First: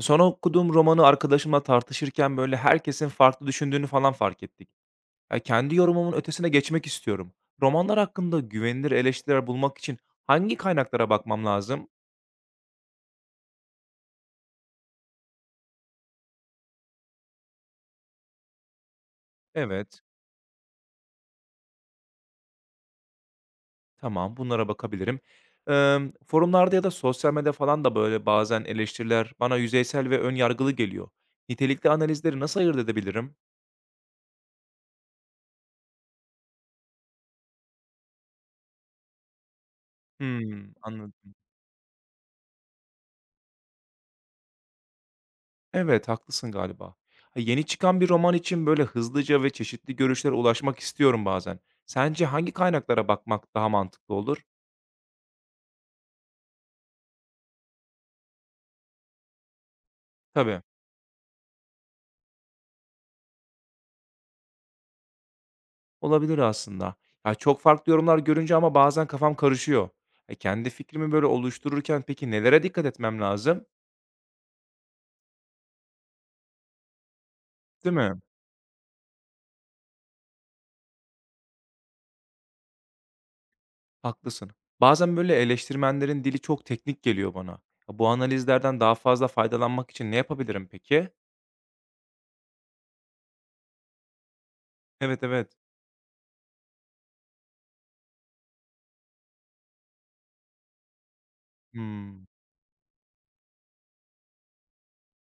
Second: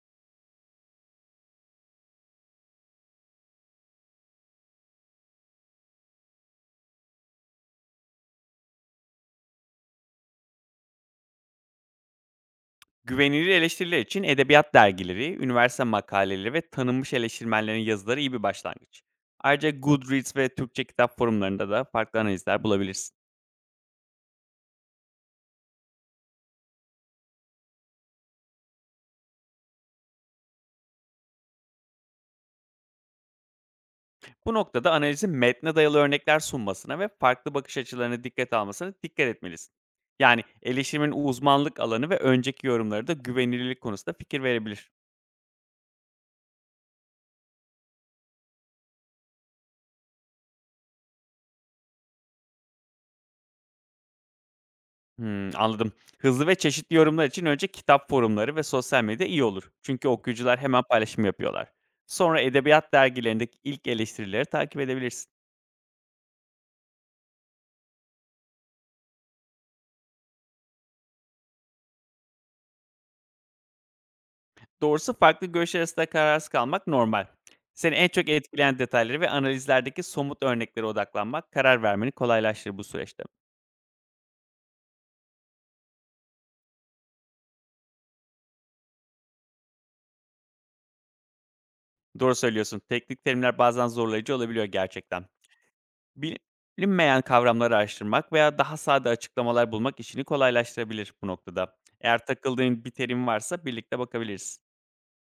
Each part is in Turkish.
Sonra okuduğum romanı arkadaşımla tartışırken, böyle, herkesin farklı düşündüğünü falan fark ettik. Ya, kendi yorumumun ötesine geçmek istiyorum. Romanlar hakkında güvenilir eleştiriler bulmak için hangi kaynaklara bakmam lazım? Güvenilir eleştiriler için edebiyat dergileri, üniversite makaleleri ve tanınmış eleştirmenlerin yazıları iyi bir başlangıç. Ayrıca Evet. Goodreads ve Türkçe kitap forumlarında da farklı analizler bulabilirsin. Tamam, bunlara bakabilirim. Forumlarda ya da sosyal medyada falan da, böyle, bazen eleştiriler bana yüzeysel ve ön yargılı geliyor. Nitelikli analizleri nasıl ayırt edebilirim? Bu noktada analizin metne dayalı örnekler sunmasına ve farklı bakış açılarını dikkate almasına dikkat etmelisin. Yani Hımm, eleştirimin anladım. uzmanlık alanı ve önceki yorumları da güvenilirlik konusunda fikir verebilir. Evet, haklısın galiba. Ha, yeni çıkan bir roman için böyle hızlıca ve çeşitli görüşlere ulaşmak istiyorum bazen. Sence hangi kaynaklara bakmak daha mantıklı olur? Hımm, anladım. Hızlı ve çeşitli yorumlar için önce kitap forumları ve sosyal medya iyi olur, çünkü okuyucular Tabii, hemen paylaşım yapıyorlar. Sonra edebiyat dergilerindeki ilk eleştirileri takip edebilirsin. olabilir aslında. Ya çok farklı yorumlar görünce ama bazen kafam karışıyor. E, kendi fikrimi böyle oluştururken peki nelere dikkat etmem lazım? Doğrusu farklı görüşler arasında kararsız kalmak normal. Seni Değil en mi? çok etkileyen detayları ve analizlerdeki somut örneklere odaklanmak karar vermeni kolaylaştırır bu süreçte. Haklısın. Bazen böyle eleştirmenlerin dili çok teknik geliyor bana. Ya, bu analizlerden daha fazla faydalanmak için ne yapabilirim peki? Doğru söylüyorsun. Teknik terimler bazen zorlayıcı olabiliyor Evet, gerçekten. evet. Bilinmeyen kavramları araştırmak veya daha sade açıklamalar bulmak işini kolaylaştırabilir bu noktada. Hmm. Eğer takıldığın bir terim varsa birlikte bakabiliriz.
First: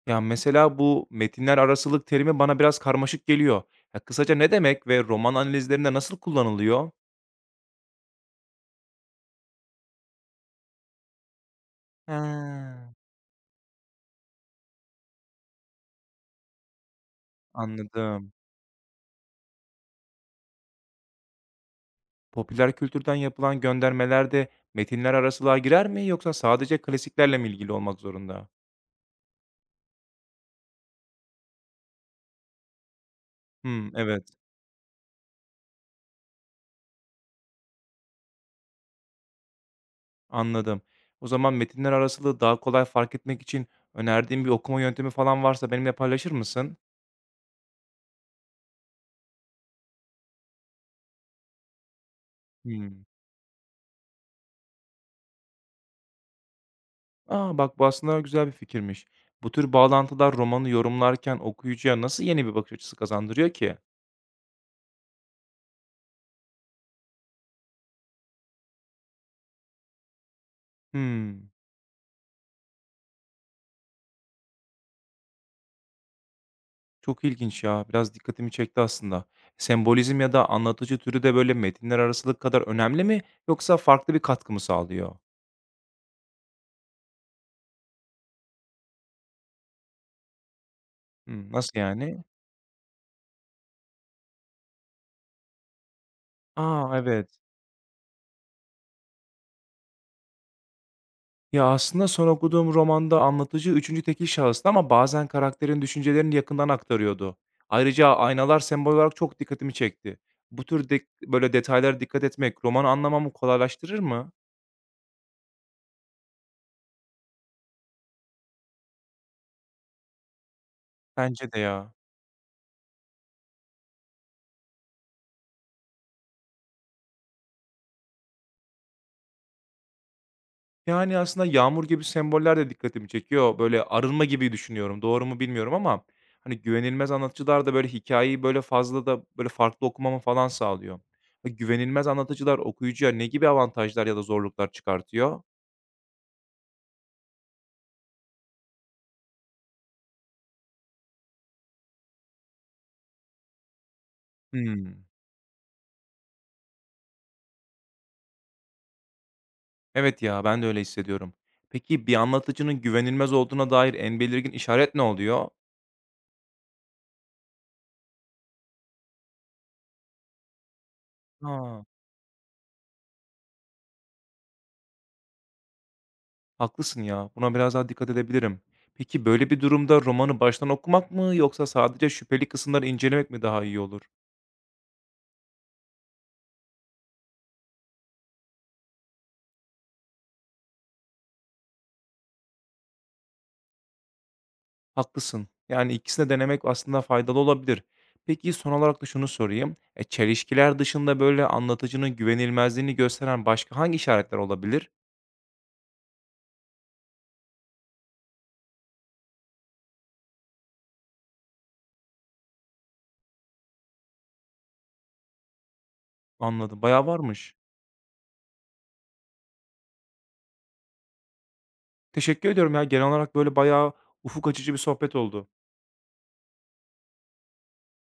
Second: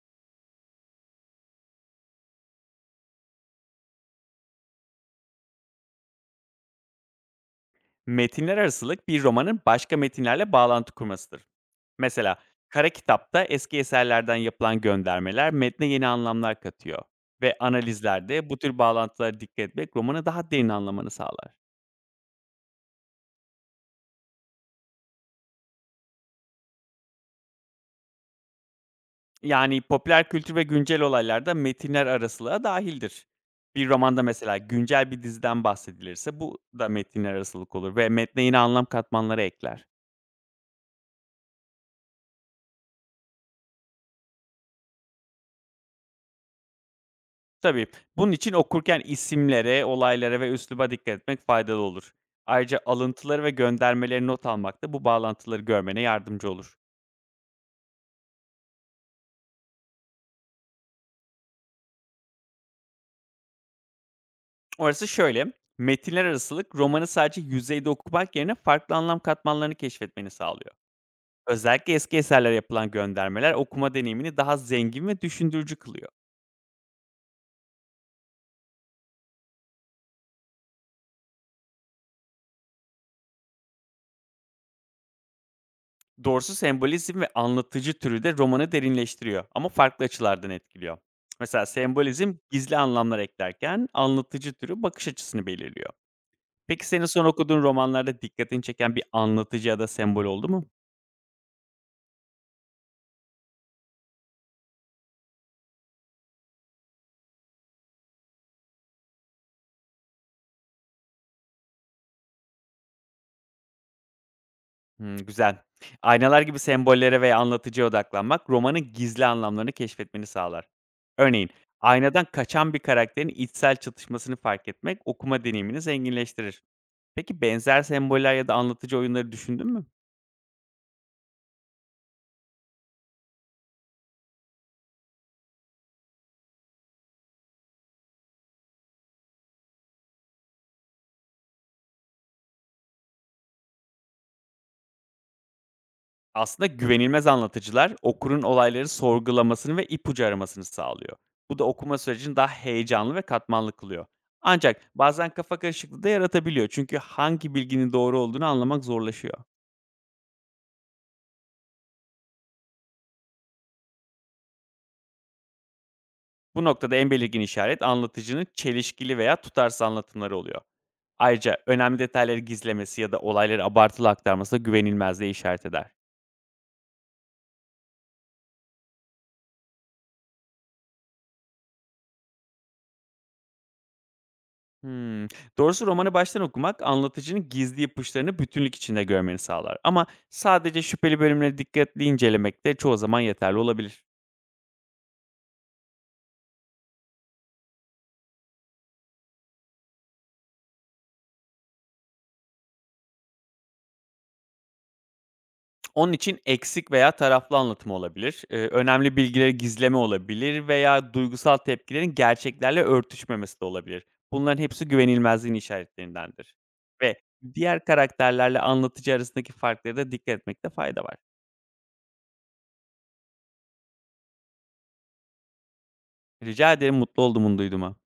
Ya, mesela bu metinler arasılık terimi bana biraz karmaşık geliyor. Ya, kısaca ne demek ve roman analizlerinde nasıl kullanılıyor? Metinler arasılık bir romanın başka metinlerle bağlantı kurmasıdır. He, Mesela Kara Kitap'ta eski eserlerden yapılan göndermeler metne yeni anlamlar katıyor ve anladım. analizlerde bu tür bağlantılara dikkat etmek romanı daha derin anlamanı sağlar. Popüler kültürden yapılan göndermelerde metinler arasılığa girer mi yoksa sadece klasiklerle mi ilgili olmak zorunda? Yani, popüler kültür ve güncel olaylarda metinler arasılığa dahildir. Bir Hımm, romanda evet, mesela güncel bir diziden bahsedilirse bu da metinler arasılık olur ve metne yine anlam katmanları ekler. anladım. O zaman metinler arasılığı daha kolay fark etmek için önerdiğin bir okuma yöntemi falan varsa benimle paylaşır mısın? Tabii, bunun için okurken isimlere, olaylara ve üsluba dikkat etmek faydalı olur. Ayrıca Hımm. alıntıları ve göndermeleri not almak da bu bağlantıları görmene yardımcı olur. A, bak bu aslında güzel bir fikirmiş. Bu tür bağlantılar romanı yorumlarken okuyucuya nasıl yeni bir bakış açısı kazandırıyor ki? Orası şöyle, metinler arasılık romanı sadece yüzeyde okumak yerine farklı anlam katmanlarını keşfetmeni sağlıyor. Hımm, Özellikle eski eserlere yapılan göndermeler okuma deneyimini daha zengin ve düşündürücü kılıyor. çok ilginç ya. Biraz dikkatimi çekti aslında. Sembolizm ya da anlatıcı türü de böyle metinler arasılık kadar önemli mi yoksa farklı bir katkı mı sağlıyor? Doğrusu sembolizm ve anlatıcı türü de romanı derinleştiriyor ama farklı açılardan etkiliyor. Hımm, Mesela nasıl yani? sembolizm gizli anlamlar eklerken anlatıcı türü bakış açısını belirliyor. Peki A, senin son evet. okuduğun romanlarda dikkatini çeken bir anlatıcı ya da sembol oldu mu? Ya, aslında son okuduğum romanda anlatıcı üçüncü tekil şahıstı ama bazen karakterin düşüncelerini yakından aktarıyordu. Ayrıca aynalar sembol olarak çok dikkatimi çekti. Bu tür dek böyle detaylara dikkat etmek romanı anlamamı kolaylaştırır mı? Hımm, güzel. Aynalar gibi sembollere veya anlatıcıya odaklanmak romanın gizli anlamlarını keşfetmeni sağlar. Örneğin, Bence de ya. aynadan kaçan bir karakterin içsel çatışmasını fark etmek okuma deneyimini zenginleştirir. Peki benzer semboller ya da anlatıcı oyunları düşündün mü? Yani, aslında yağmur gibi semboller de dikkatimi çekiyor. Böyle arınma gibi düşünüyorum. Doğru mu bilmiyorum ama, hani, güvenilmez anlatıcılar da böyle hikâyeyi böyle fazla da böyle farklı okumamı falan sağlıyor. Güvenilmez anlatıcılar okuyucuya ne gibi avantajlar ya da zorluklar çıkartıyor? Aslında güvenilmez anlatıcılar okurun olayları sorgulamasını ve ipucu aramasını sağlıyor. Bu da okuma sürecini daha heyecanlı ve katmanlı kılıyor. Ancak Hımm. bazen kafa karışıklığı da yaratabiliyor, çünkü hangi bilginin doğru olduğunu anlamak zorlaşıyor. Evet ya, ben de öyle hissediyorum. Peki bir anlatıcının güvenilmez olduğuna dair en belirgin işaret ne oluyor? Bu noktada en belirgin işaret anlatıcının çelişkili veya tutarsız anlatımları oluyor. Ayrıca Ha, önemli detayları gizlemesi ya da olayları abartılı aktarması da güvenilmezliğe işaret eder. haklısın ya. Buna biraz daha dikkat edebilirim. Peki böyle bir durumda romanı baştan okumak mı yoksa sadece şüpheli kısımları incelemek mi daha iyi olur? Hmm. Doğrusu romanı baştan okumak anlatıcının gizli ipuçlarını bütünlük içinde görmeni sağlar. Ama sadece şüpheli bölümleri dikkatli incelemek de çoğu zaman yeterli olabilir. Haklısın. Yani ikisini de denemek aslında faydalı olabilir. Peki son olarak da şunu sorayım. E, çelişkiler dışında böyle anlatıcının güvenilmezliğini gösteren başka hangi işaretler olabilir? Onun için eksik veya taraflı anlatım olabilir, önemli bilgileri gizleme olabilir veya duygusal tepkilerin gerçeklerle örtüşmemesi de olabilir. Bunların hepsi güvenilmezliğin işaretlerindendir Anladım. Bayağı ve varmış. diğer karakterlerle anlatıcı arasındaki farklara da dikkat etmekte fayda var. Teşekkür ediyorum ya. Genel olarak böyle bayağı ufuk açıcı bir sohbet oldu. Rica ederim, mutlu oldum bunu duyduğuma.